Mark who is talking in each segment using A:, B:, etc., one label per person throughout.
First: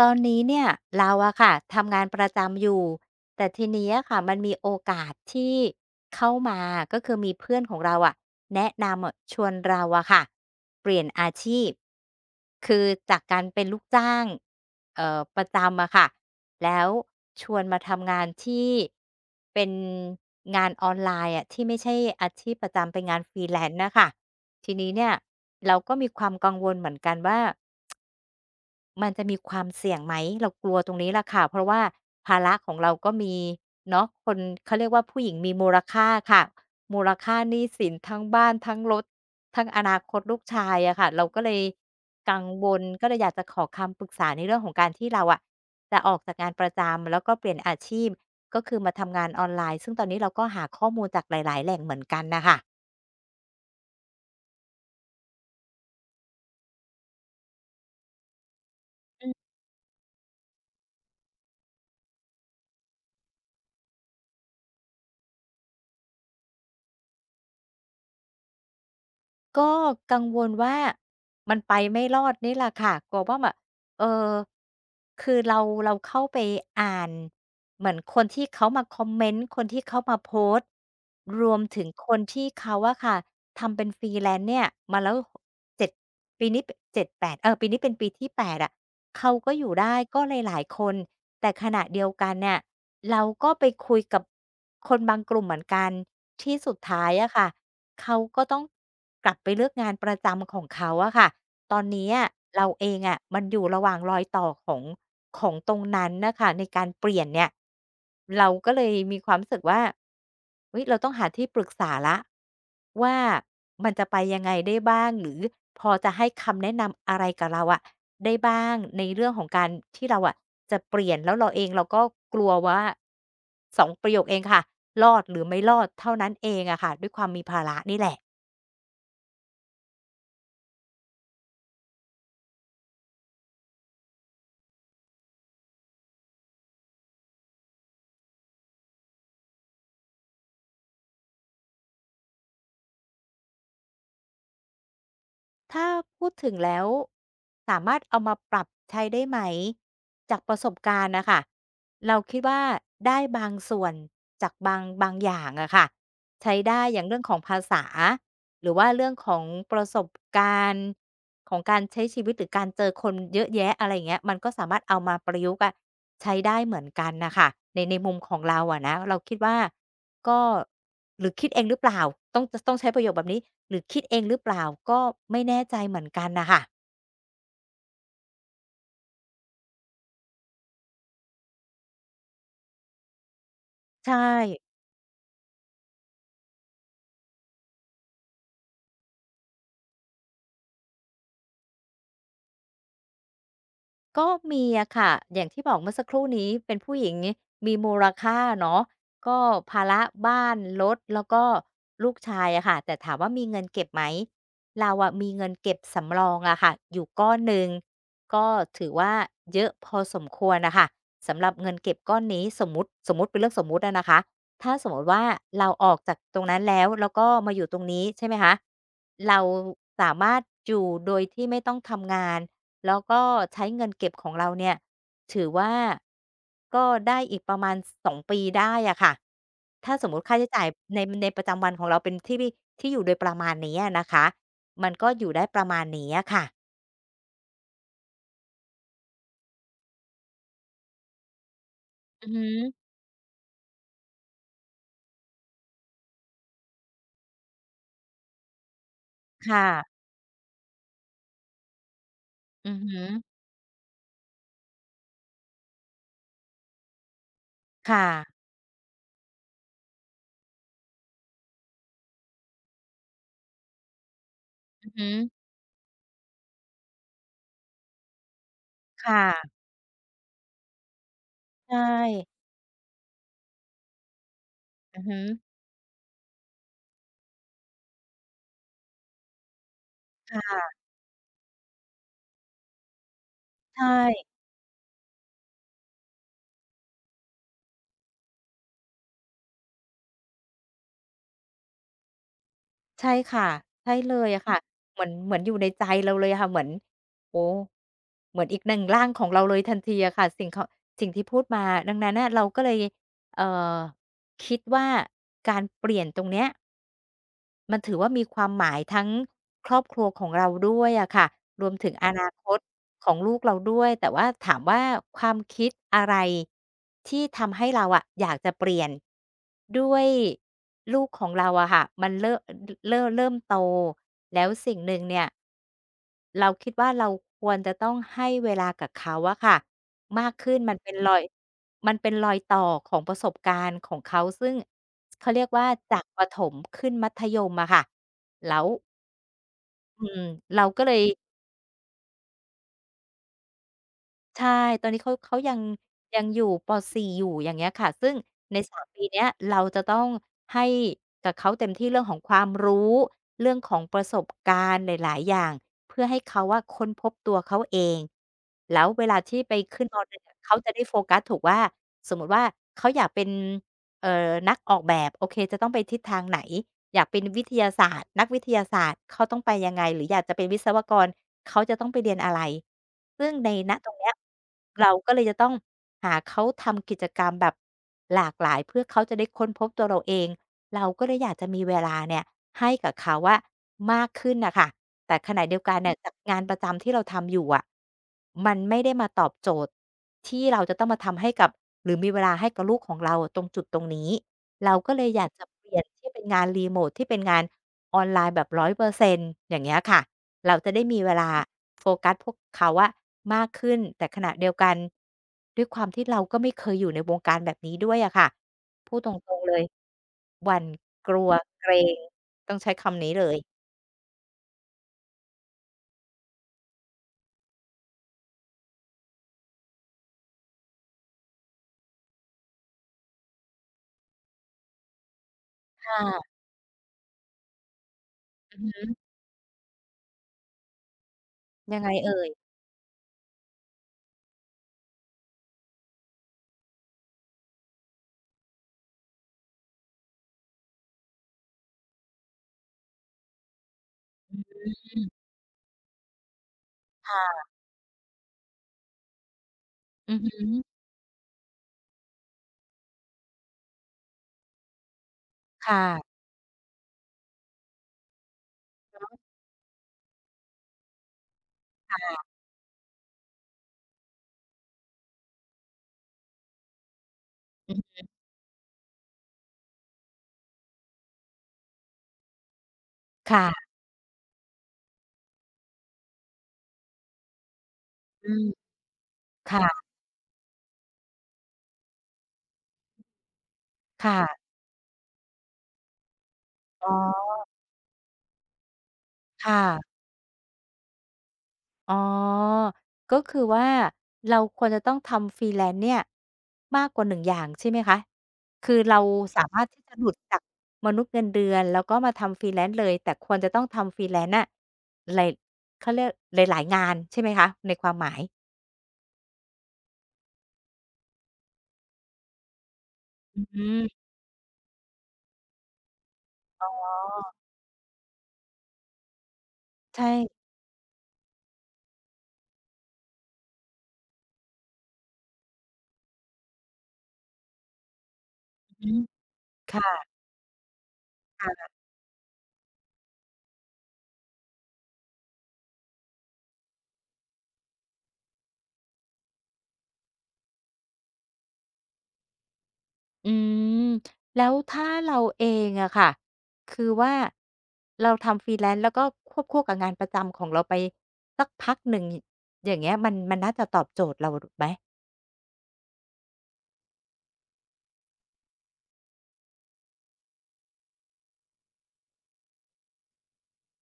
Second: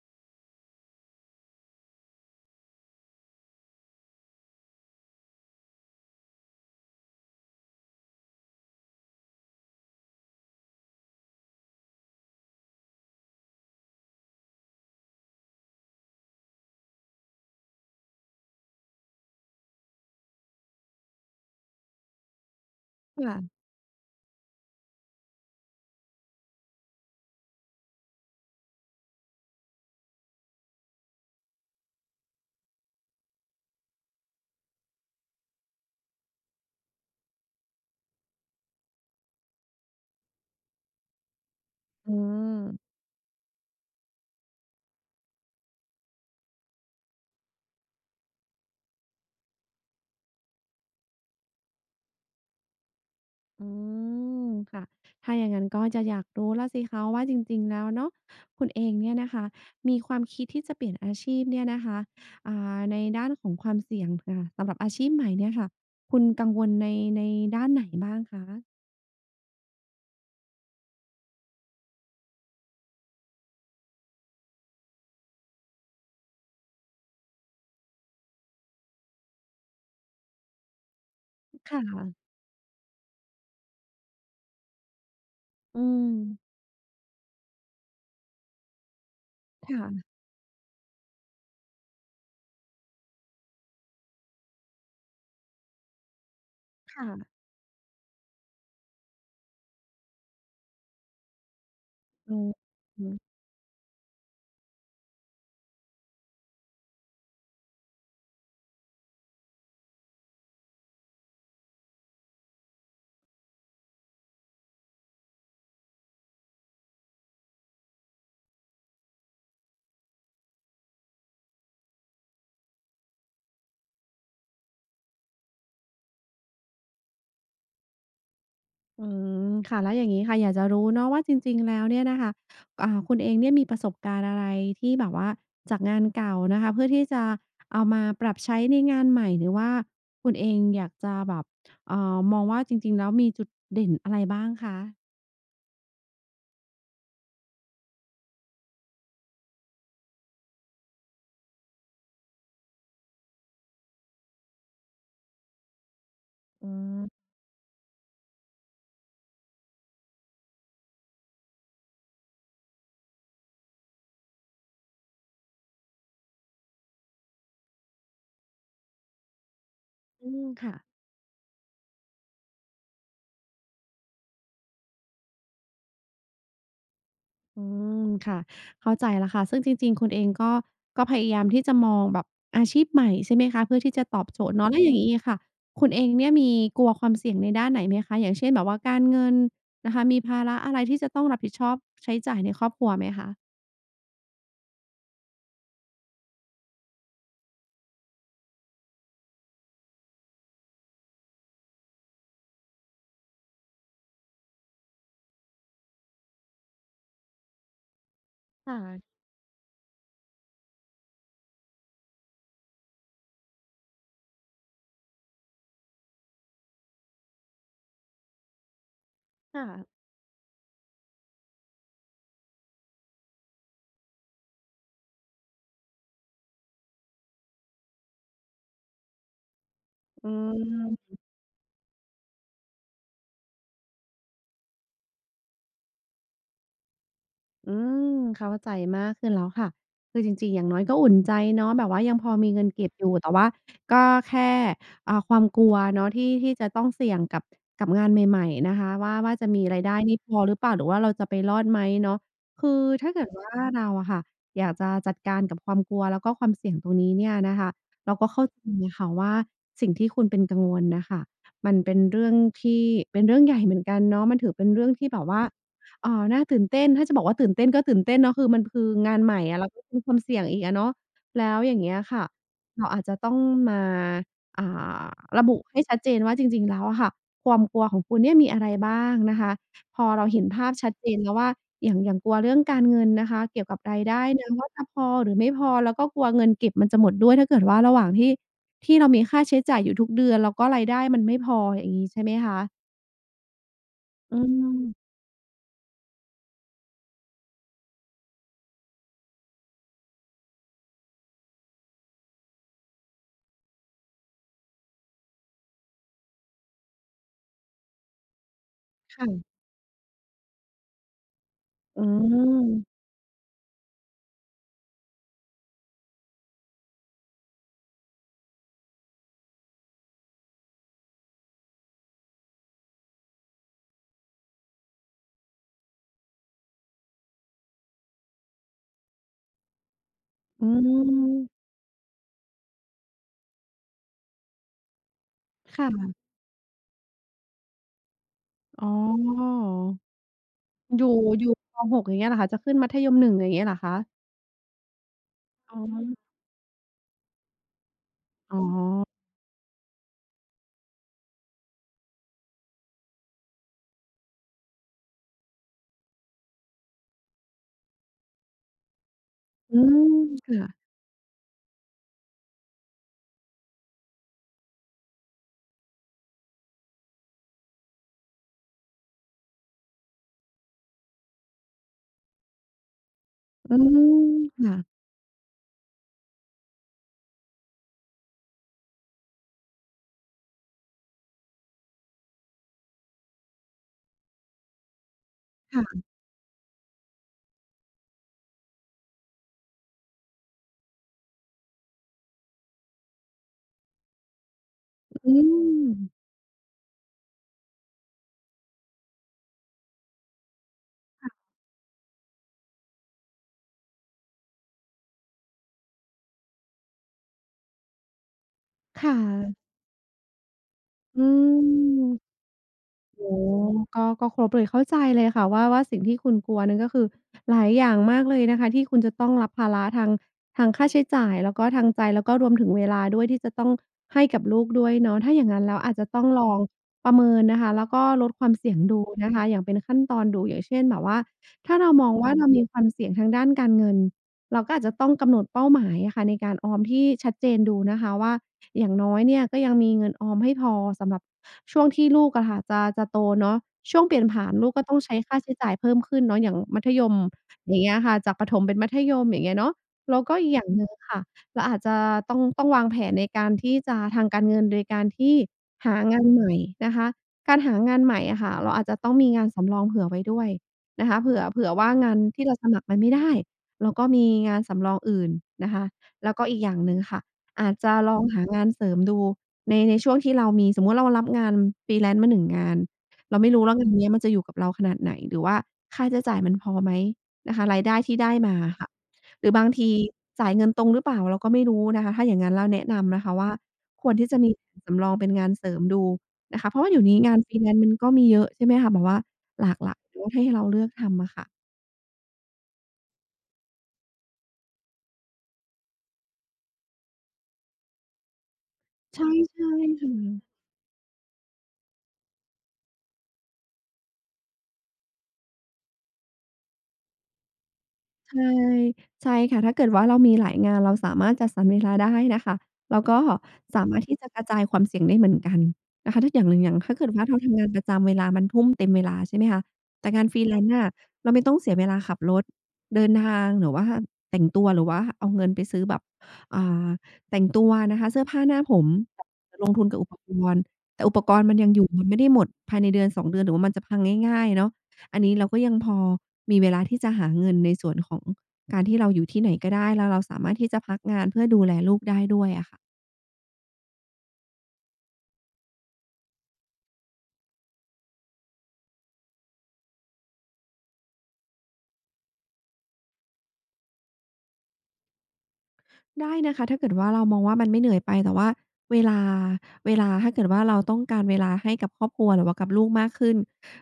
A: ตอนนี้เนี่ยเราอะค่ะทำงานประจำอยู่แต่ทีนี้อะค่ะมันมีโอกาสที่เข้ามาก็คือมีเพื่อนของเราอะแนะนำอะชวนเราอะค่ะเปลี่ยนอาชีพคือจากการเป็นลูกจ้างประจำอะค่ะแล้วชวนมาทำงานที่เป็นงานออนไลน์อะที่ไม่ใช่อาชีพประจำเป็นงานฟรี
B: ค่ะ
A: แลน n ์นะคะทีนี้เนี่ยเราก็มีความกังวลเหมือนกันว่า มันจะมีความเสี่ยงไหมเรากลัวตรงนี้แหละค่ะเพราะว่าภาระของเราก็มีเนาะคนเขาเรียกว่าผู้หญิงมีมูลค่าค่ะมูลค่าหนี้สินทั้งบ้านทั้งรถทั้งอนาคตลูกชายอะค่ะเราก็เลย
B: อื
A: กังวล
B: ม
A: ก็เลยอยากจะขอคำปรึกษาในเรื่องของการที่เราอะจะออกจากงานประจำแล้วก็เปลี่ยนอาชีพก็คือมาทำงานออนไลน์ซึ่งตอนนี้เราก็หาข้อมูลจากหลายๆแหล่งเหมือนกันน่ะค่ะ
B: อืมค่ะถ้าอย่างนั้นก็จะอยากรู้แล้วสิคะว่าจริงๆแล้วเนาะคุณเองเนี่ยนะคะมีความคิดที่จะเปลี่ยนอาชีพเนี่ยนะคะในด้านของความเสี่ยงค่ะสำหรับอาชีพใหม่เนี่ยค่ะคุณกังวลในด้านไหนบ้างคะ
A: ก็กังวลว่ามันไปไม่รอดนี่แหละค่ะกลัวว่าแบบเออคือเราเข้าไปอ่านเหมือนคนที่เขามาคอมเมนต์คนที่เขามาโพสต์รวม
B: ค่ะ
A: ถึงคนที่เขาอะค่ะทำเป็นฟรีแลนด์เนี่ยมาแล้ว
B: อื
A: เจ็ด
B: ม
A: ปีนี้เจ็ดแปดเออปีนี้เป็นปีที่8อะ เขาก็อยู่ได้
B: ค่ะ
A: ก็หลายๆคนแต่ขณะเดียวกันเนี่ยเราก็ไปคุยกับคนบางกลุ่มเหมือนกันที่สุดท้ายอะ
B: ค่ะ
A: ค่ะเขาก็ต้องกลับไปเลือกงานประจำของเขาอะค่ะ ตอนนี้อะ
B: อื
A: เราเองอะ
B: ม
A: มันอยู่ระหว่างรอยต่อของตรงนั้นน่ะค่ะในการเปลี่ยนเนี่ยเราก็เลยมีความรู้สึกว่าเฮ้ยเราต้องหาที่ปรึกษาแล้วว่ามันจะไปยังไงได้บ้างหรือพอจะให้คำแนะนำอะไรกับเราอะได้บ้างในเรื่องของการที่เราอะจะเปลี่ยนแล้วเราเองเราก็กลัวว่าสองประโยคเองค่ะรอดหรือไม่รอดเท่านั้นเองอะค่ะด้วยความมีภาระนี่แหละ
B: อืมค่ะแล้วอย่างงี้ค่ะอยากจะรู้เนาะว่าจริงๆแล้วเนี่ยนะคะคุณเองเนี่ยมีประสบการณ์อะไรที่แบบว่าจากงานเก่านะคะเพื่อที่จะเอามาปรับใช้ในงานใหม่หรือว่าคุณเองอยากจะแบบมองว่าจริงๆแล้วมีจุดเด่นอะไรบ้างคะ
A: ถ้าพูดถึงแล้วสามารถเอามาปรับใช้ได้ไหมจากประสบการณ์น่ะค่ะเราคิดว่าได้บางส่วนจากบางอย่างอะค่ะใช้
B: อื
A: ได้อย่างเรื่อง
B: ม
A: ของภาษาหรือว่าเรื่องของประสบการณ์ของการใช้ชีวิตหรือการเจอคนเยอะแยะอะไรอย่างเงี้ยมันก็สามารถเอามาประยุกต์อะใช้ได้เหมือนกันน่ะค่ะในมุมของเราอะนะเราคิดว่า ก็
B: ค่ะ
A: หรือคิดเองหรือเปล่าต้องจะต้องใช้ประโยคแบบนี้หรือคิดเองหรือเปล่าก็ไม่แน่ใจเหมือนกันน่ะค่ะ
B: อืมค่ะเข้าใจแล้วค่ะซึ่งจริงๆคุณเองก็พยายามที่จะมองแบบอาชีพใหม่ใช่ไหมคะเพื่อที่จะ
A: ใช่
B: ตอบโจทย์เนาะแล้วอย่างงี้อะค่ะคุณเองเนี่ยมีกลัวความเสี่ยงในด้านไหนไหมคะอย่างเช่นแบบว่าการเงินนะคะมีภาระอะไรที่จะต้องรับผิดชอบใช้จ่ายในครอบครัวไหมคะ
A: ก็มีอะค่ะอย่างที่บอกเมื่อสักครู่นี้เป็นผู้หญิงมีมูลค่าเนาะก็ภาระบ้านรถแล้วก็ลูกชายอะค่ะแต่ถามว่ามีเงินเก็บไหมเราอะมีเงินเก็บสำรองอะค่ะอยู่ก้อนหนึ่งก็ถือว่า
B: ค่ะ
A: เยอะพอสมควรน่ะค่ะสำหรับเงินเก็บก้อนนี้สมมุติเป็นเรื่องสมมุติอะนะคะถ้าสมมุติว่าเราออกจากตรงนั้นแล้วก็มาอยู่ตรงนี้ใช่ไหมคะเรา
B: ค่ะ
A: สามารถอยู่โดยที่ไม่ต้องทำงาน แล้วก็ใช้เงินเก็บของเราเนี่ยถือว่าก็ได้อีกประมาณสองปีได้อะค่ะถ้าสมมุติ
B: อื
A: ค่าใช้จ่ายใน
B: ม
A: ในประจำวันของเราเป็นที่อยู่โดยประมาณนี้อะนะคะมันก็อยู่ได้ประมาณนี้อะค่ะ
B: อืมเข้าใจมากขึ้นแล้วค่ะคือจริงๆอย่างน้อยก็อุ่นใจเนาะแบบว่ายังพ
A: อือ
B: อ
A: ฮึ
B: มีเงินเก็บอยู่แต่ว่าก็แค่ความกลัวเนาะที่จะต้องเสี่ยงกับงานใหม่ๆนะคะว่าจะมี
A: ค่ะ
B: รายได้นี่พอหรือเปล่าหรือว่าเราจะไปรอดไหมเนาะ
A: อื
B: คื
A: อ
B: อ
A: ฮึ
B: ถ้าเกิดว่าเราอะค่ะอยากจะจัดการกับความกลัวแล้วก็ความเสี่ยงตรงนี้เนี่ยนะคะ
A: ค่ะ
B: เราก็เข้าใจอะค่ะว่าสิ่งที่คุณเป็นกังวลน่ะค่ะมันเป็นเรื่องที่เป็นเรื่องใหญ่เหมือนกันเนาะมันถือเป็นเรื่
A: อื
B: อง
A: อฮึ
B: ที่แบบว่า อ๋อน่าตื่นเต้นถ้าจะบอกว่าตื่นเต้นก็ตื่นเต้นเนาะคือมันคือ
A: ค
B: งานใหม่อะ
A: ่ะ
B: เราก็มีความเสี่ยงอีกอะเนาะแล้วอย่า
A: ใช่
B: งเงี้ยค่ะเราอาจจะต้องมาอ่า
A: อือฮึ
B: ระบุให้ชัดเจนว่าจริงๆแล้วอะค่ะความกลัวของคุณเนี่ยมีอะไรบ้างนะคะพอเรา
A: ค่
B: เห็นภาพ
A: ะ
B: ชัดเจนแล้วว่าอย่างกลัวเรื่องการเงินนะคะเกี่ยวกั
A: ใช
B: บรายได้
A: ่
B: นะว่าจะพอหรือไม่พอแล้วก็กลัวเงินเก็บมันจะหมดด้วยถ้าเกิดว่าระหว่างที่เรามีค่าใช้จ่ายอยู่ทุกเดือนแล้วก็รายได้มันไม่พออย่างงี้ใช่ไหมคะ
A: ใช่ค่ะใช่เลย
B: อื
A: อะค่ะ
B: ม
A: เหมือนอยู่ในใจเราเลยอะค่ะเหมือนโอ้เหมือนอีกหนึ่งร่างของเราเลยทันทีอะค่ะสิ่งขสิ่งที่พูดมาดังนั้นน่ะเราก็เลยเอ่อคิดว่าการเปลี่ยนตรงเนี้ย มันถือว่ามีความหมายทั้ง
B: ค่ะ
A: ครอบครัวของเราด้วยอะค่ะรวมถึง
B: อื
A: อานาคต
B: ม
A: ของลูกเราด้วยแต่ว่าถามว่าความคิดอะไรที่ทำให้เราอะอยากจะเปลี่ยนด้วยลูกของเราอะค่ะมันเริ่มเริ่มโตแล้วสิ่งหนึ่งเนี่ยเราคิดว่าเราควรจะต้องให้เวลากับเขาอะค่ะมากขึ้น
B: อื
A: มันเป็นรอย
B: ม
A: มันเป็นรอยต่อของประสบการณ์ของเขาซึ่ง เขาเรียกว่าจาก
B: ค่ะ
A: ประถมขึ้นมัธยมอะค่ะแล้ว
B: อ๋อ
A: อืมเราก็เลย
B: อยู่ อยู่ป6อย่างเงี้ยเหรอคะ จะขึ้นมัธยม1อย่างเงี้ยเหรอคะ
A: ใช่ตอนนี้เขา
B: อ๋
A: ยัง
B: อ
A: อยู่ป4อยู่อย่างเงี้ยค่ะซึ่งใน
B: อ๋อ
A: สามปีเนี้ยเราจะต้องให้กับเขาเต็มที่เรื่องของความรู้เรื่องของประสบการณ์หลายๆอย่างเพื่อให้เขาอะค้นพบตัวเขาเองแล้วเวลาที่ไป
B: อื
A: ขึ้นมห
B: ม
A: นึ่งอะเขาจะได้
B: ค่ะ
A: โฟกัสถูกว่าสมมุติว่าเขาอยากเป็นเอ่อนักออกแบบโอเคจะต้องไปทิศทางไหน อยากเป็นวิทยาศาสตร์นักวิทยาศาสตร์เขาต้องไปยังไงหรืออยากจะเป็นวิศวกรเขาจะต้องไปเรียนอะไรซึ่งในณ
B: อื
A: ตรงเนี้ย
B: มค่ะ
A: เราก็เลยจะต้องหาเขาทำกิจกรรมแบบหลากหลายเพื่อเขาจะได้ค้นพบตัวเราเองเราก็เลยอยากจะมีเวลาเนี่ยให้กับเขาอะมากขึ้นน่ะค่ะแต่ขณะเดียวกันเนี่ย
B: ค่ะ
A: จากงานประจำที่เราทำอยู่อะมันไม่ได้มาตอบโจทย์ที่เราจะต้องมาทำให้กับหรือมีเวลาให้กับลูกของเราตรงจุดตรงนี้ เราก็เลยอยาก
B: อื
A: จะเปลี่ยนที่
B: ม
A: เป็นงานรีโมตที่เป็นงานออนไลน์แบบ100%อยเปอร์เซ็นต์อย่างเงี้ยค่ะเราจะได้มีเวลาโฟกัสพวกเขาอะมากขึ้นแต่ขณะเดียวกันด้วยความที่เราก็ไม่เคยอยู่ในวงการแบบนี้ด้วยอะค่ะพูดต
B: ค่
A: รงๆเลย
B: ะ
A: หวั่นกลั
B: อื
A: วเกรง
B: ม
A: ต้องใช้คำนี้เล
B: โอ้
A: ย
B: โฮก็ครบเลยเข้าใจเลยค่ะว่าสิ่งที่คุณกลัวนั้นก็คือหลายอย่างมากเลยนะคะที่คุณจะต้องรับภาระทางค่าใช้จ่ายแล้วก็ทางใจแล้วก็รวมถึงเวลาด้วยที่จะต้องให้กับลูกด้วยเนาะถ้าอย่างงั้นแล้วอาจจะต้อง
A: ค่ะ
B: ลองประเมินนะคะแล้วก็ลดความเสี่ยงดูนะคะอย่างเป็นขั้นตอนดูอย่างเช่นแบบว่าถ้า
A: ยังไง
B: เรามอง
A: เอ่ย
B: ว่าเรามีความเสี่ยงทางด้านการเงินเราก็อาจจะต้องกำหนดเป้าหมายอะค่ะในการออมที่ชัดเจนดูนะคะว่า อย่างน้อยเนี่ยก็ยังมีเงินออมให้พอสำหรับช่วงที่ลูกอะค่ะจะโตเนาะช่วงเปลี่ยนผ่านลูกก็ต้อ
A: อื
B: ง
A: ม
B: ใช้ค่าใช้จ่ายเพิ่มขึ้นเนาะอย่างมัธยม
A: ค่ะ
B: อย่างเงี้ยค่ะจากประถมเป็นมัธยมอย่างเงี้ยเนาะ
A: อือ
B: แล้ว
A: ฮึ
B: ก็อีกอย่างหนึ่งค่ะเราอาจจะต้องวางแผนในการที่จะทางการเงินโดยการที่หา
A: ค่ะ
B: งานใหม่นะคะการหางานใหม่อะค่ะเราอาจจะต้องมีงานสำรองเผื่อไว้ด้วยนะคะเผื่อว่างานที่เราสมัครมันไม่ได้เราก็มีงานสำรองอื่นนะคะแล้วก็อีกอย่างหนึ่งค่ะ อาจจะ
A: อือ
B: ลองหางานเสริมดูในช่วงที่เรามีสมมุติเรารับงาน freelance มา1งงานเราไม่รู้
A: ค่ะ
B: ว่างานเนี้ยมันจะอยู่กับเราขนาดไหนหรือว่าค่าใช้จ่ายมันพอไหมนะคะรายได้ที่
A: อื
B: ได้มา
A: ม
B: อะค่ะหรือบาง
A: ค่ะ
B: ทีจ่ายเงินตรงหรือเปล่าเราก็ไม่รู้นะคะถ้าอย่างงั้นแล้วแนะนำนะคะว่าควรที่จะ
A: ค่ะ
B: มีแผนสำรองเป็นงานเสริมดูนะคะเพราะ
A: อ๋
B: ว่าเดี๋ยวนี้
A: อ
B: งาน freelance มันก็มีเยอะใช่ไหมคะแบบว่า
A: ค
B: หลากหลาย
A: ่ะ
B: เนาะให้เราเลือกทำอะค่ะ
A: อ๋อก็คือว่าเราควรจะต้องทำ Freelance เนี่ยมากกว่า1อย่างใช่ไหมคะ คือเรา
B: ใช่
A: สามาร
B: ใช่
A: ถที่จะ
B: ค
A: หลุดจาก
B: ่ะ
A: มนุษย์เงินเดือนแล้วก็มาทำ Freelance เลยแต่ควรจะต้องทำ Freelance น่ะหลายเขาเรียกหลายๆงานใช่ไหมคะในความหมาย
B: ใช่ใช่ค่ะถ้าเกิดว่าเรามีหลายงานเราสามารถจัดสรรเวลาได้นะคะแล้วก็
A: อื
B: สามารถ
A: ม
B: ที่จะกระจายความเสี่ยงได้เหมือนกันนะคะถ้าอย่างหนึ่งอย่างถ้าเกิดว่าเราทำงานประจำเวลามันทุ่มเต็มเวลาใช่ไหมคะแต่งาน
A: ใช่
B: freelance น่ะเราไม่ต้องเสียเวลาขับรถเดินทางหรือว่าแต่งตัวหรือว่าเอาเงินไปซื้อแบบอ่าแต่งตัวนะคะเสื้อผ้าหน้าผ
A: อื
B: ม
A: อฮึ
B: แต่ลงทุนกับอุ
A: ค่ะ
B: ปกรณ์แต่อุปกรณ์มันยัง
A: ๆ
B: อยู่มันไม่ได้หมดภายในเดือน2เดือนหรือว่ามันจะพังง่ายๆเนาะ อันนี้เราก็ยังพอมีเวลาที่จะหาเงินในส่วนของการที่เราอยู่ที่ไหนก็ได้แล้วเราสามารถที่จะพักงานเพื่อดูแลลูกได้ด้วยอะค่ะ
A: อืมแล้วถ้าเราเองอะค่ะคือว่าเราทำ Freelance แลนซ์แล้วก็ควบคู่กับงานประจำของเราไปสักพักหนึ่งอย่างเงี้ยมันน่าจะตอบโจทย์เราไหม
B: ได้นะคะถ้าเกิดว่าเรามองว่ามันไม่เหนื่อยไปแต่ว่าเวลาเวลาถ้าเกิดว่าเราต้องการเวลาให้กับครอบครัวหรือว่ากับลูกมากขึ้น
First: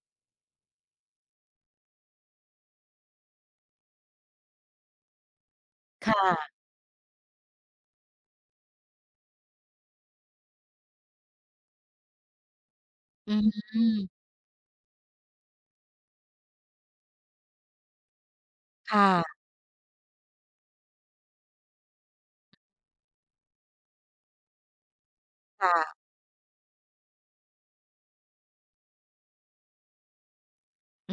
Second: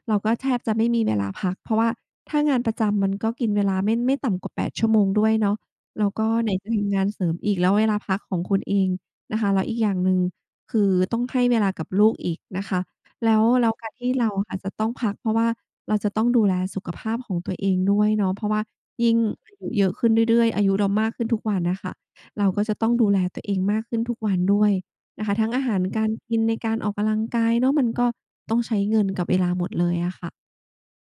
B: เราก็แทบจะไม่มีเวลาพักเพราะว่าถ้างานประจำมันก็กินเวลาไม่ต่ำกว่า8ชั่วโมงด้วยเนาะ
A: ค
B: แล้วก็ไหน
A: ่ะ
B: จะทำงานเสริมอีกแล้วเวลาพักของคุณเองนะคะแล้วอีกอย่างหนึ่งคือต้องให้เวลากับลูกอีกนะคะ
A: อื
B: แล้วแล้
A: ม
B: วการที่เราอะค่ะจะต้องพักเพราะว่าเราจะต้องดูแลสุขภาพของตัวเองด้วยเนาะเพราะว่า
A: ค
B: ยิ่ง
A: มะ
B: อายุเยอะขึ้นเรื่อยๆอายุเรามากขึ้นทุกวันน่ะค่ะ เราก็จะต้องดูแลตัวเองมากขึ้นทุกวันด้วยนะคะทั้งอาหาร
A: ค่ะ
B: การกินในการออกกำลังกายเนาะมันก็ต้องใช้เงินกับเวลาหมดเลยอะค่ะ
A: อื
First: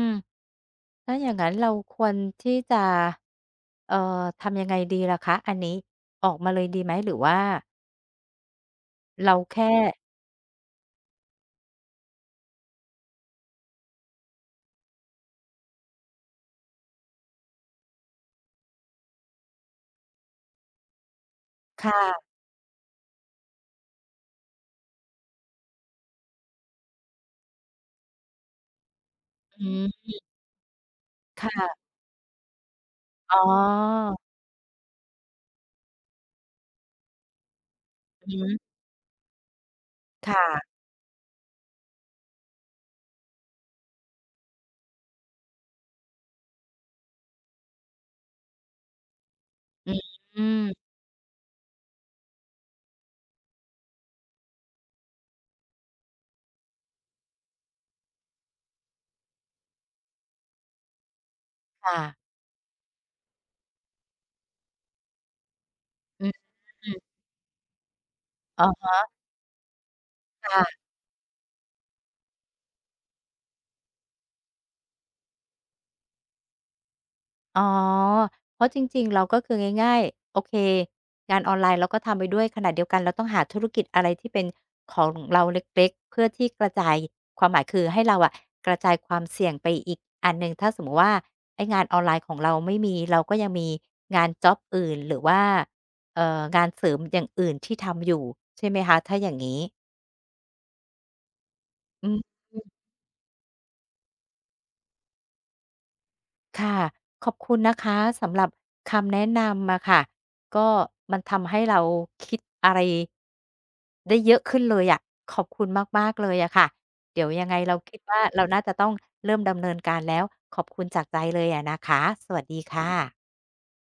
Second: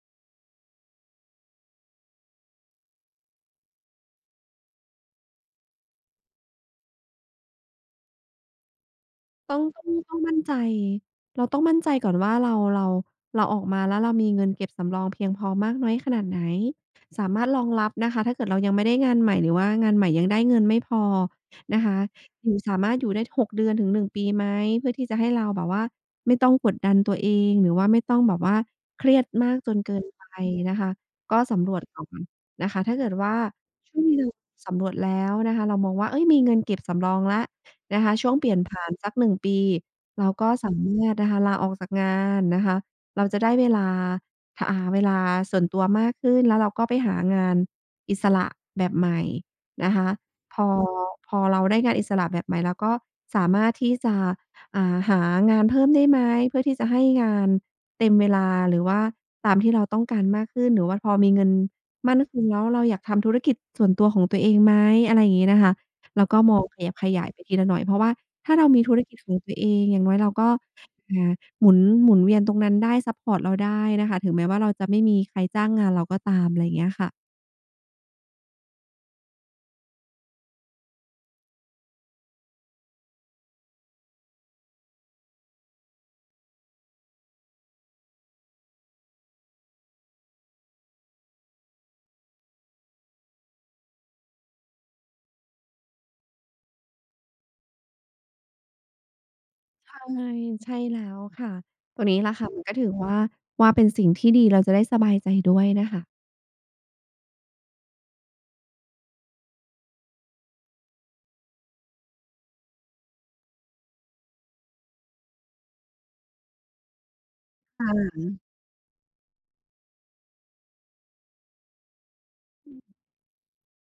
A: มถ้าอย่างนั้นเราควรที่จะเอ่อทำยังไงดีล่ะคะอันนี้ออกมาเลยดีไหมหรือว่าเรา
B: ต้อง
A: แค่
B: ต้องต้องมั่นใจเราต้องมั่นใจก่อนว่าเราเราเราออกมาแล้วเรามีเงินเก็บสำรองเพียงพอมากน้อยขนาดไหนสามารถรองรับนะคะถ้าเกิดเรายังไม่ได้งานใหม่หรือว่างานใหม่ยังได้เงินไม่พอนะ
A: ค
B: คะ
A: ่ะ
B: อยู่สามารถอยู่ได้6เดือนถึง1ปีไหมเพื่อที่จะให้เราแบบว่าไม่ต้องกดดันตัวเองหรือว่าไม่ต้องแบบว่าเครียดมาก
A: อื
B: จนเกิน
A: ม
B: ไปนะคะก็สำรวจ
A: ค่ะ
B: ก่อนนะคะถ้าเกิด
A: อ๋
B: ว่าช่วง
A: อ
B: ที่เราสำรวจแล้วนะคะเรามองว่าเฮ้ยมีเงินเก็บสำรองแล้ว นะคะช่
A: อื
B: วงเปลี่ย
A: ม
B: นผ่านสักหนึ่งปีเราก็สา
A: ค่ะ
B: มารถนะคะลาออกจากงานนะคะเราจะได้เวลาทอ่าเวลาส่วนตัวมากขึ้นแล้วเราก็ไปหางานอิสระแบบใหม่นะคะ
A: อื
B: พ
A: ม
B: อพอเราได้งานอิสระแบบใหม่เราก็สามารถที่จะหางานเพิ่มได้ไหมเพื่อที่จะให้งานเต็มเวลาหรือว่าตามที่เราต้องการมากขึ้นหรือว่าพอมีเงิน
A: ค่ะ
B: มั่นคงแล้วเราอยากทำธุรกิจส่วนตัวของตัวเองไหมอะไรอย่างงี้นะคะ แล้วก็มองข
A: อื
B: ยับข
A: ม
B: ยายไปทีละหน่อยเพราะว่าถ้า
A: อะ
B: เรามีธุ
A: ฮ
B: รกิจของตัวเองอย่างน้อยเราก็
A: ค่ะ
B: อ่าหมุนหมุนเวียนตรงนั้นได้ซัปพอร์ตเราได้นะคะถึงแม้ว่าเราจะไม่มีใครจ้างงานเราก็ตามอะไรอย่างเงี้ยค่ะ
A: อ๋อเพราะจริงๆเราก็คือง่ายๆโอเคงานออนไลน์เราก็ทำไปด้วยขณะเดียวกันเราต้องหาธุรกิจอะไรที่เป็นของเราเล็กๆเพื่อที่กระจายความหมายคือให้เราอะกระจายความเสี่ยงไปอีกอันหนึ่งถ้าสมมุติว่าไอ้งานออนไลน์ของเราไม่มีเราก็ยังมีงานจ็อบอื่นหรือว่างานเสริมอย่างอื่นที่ทำอยู่ใช่ไหมคะถ้าอย่างงี้
B: ใช่ใช่แล้วค่ะตร
A: อื
B: งนี้ล่ะ
A: ม
B: ค่ะมันก็ถือว่าว่าเป็นสิ่งที่ดีเราจะได้สบายใจด้วยนะคะ
A: ค่ะขอบคุณนะคะสำหรับคำแนะนำอะค่ะก็มันทำให้เราคิดอะไรได้เยอะขึ้นเลยอะขอบคุณมากๆเลยอะค่ะเดี๋ยวยังไงเรา
B: ค่
A: คิด
B: ะ
A: ว่าเราน่าจะต้องเริ่มดำเนินการแล้วขอบคุณจากใจเลยอะนะคะสวัสดีค่ะ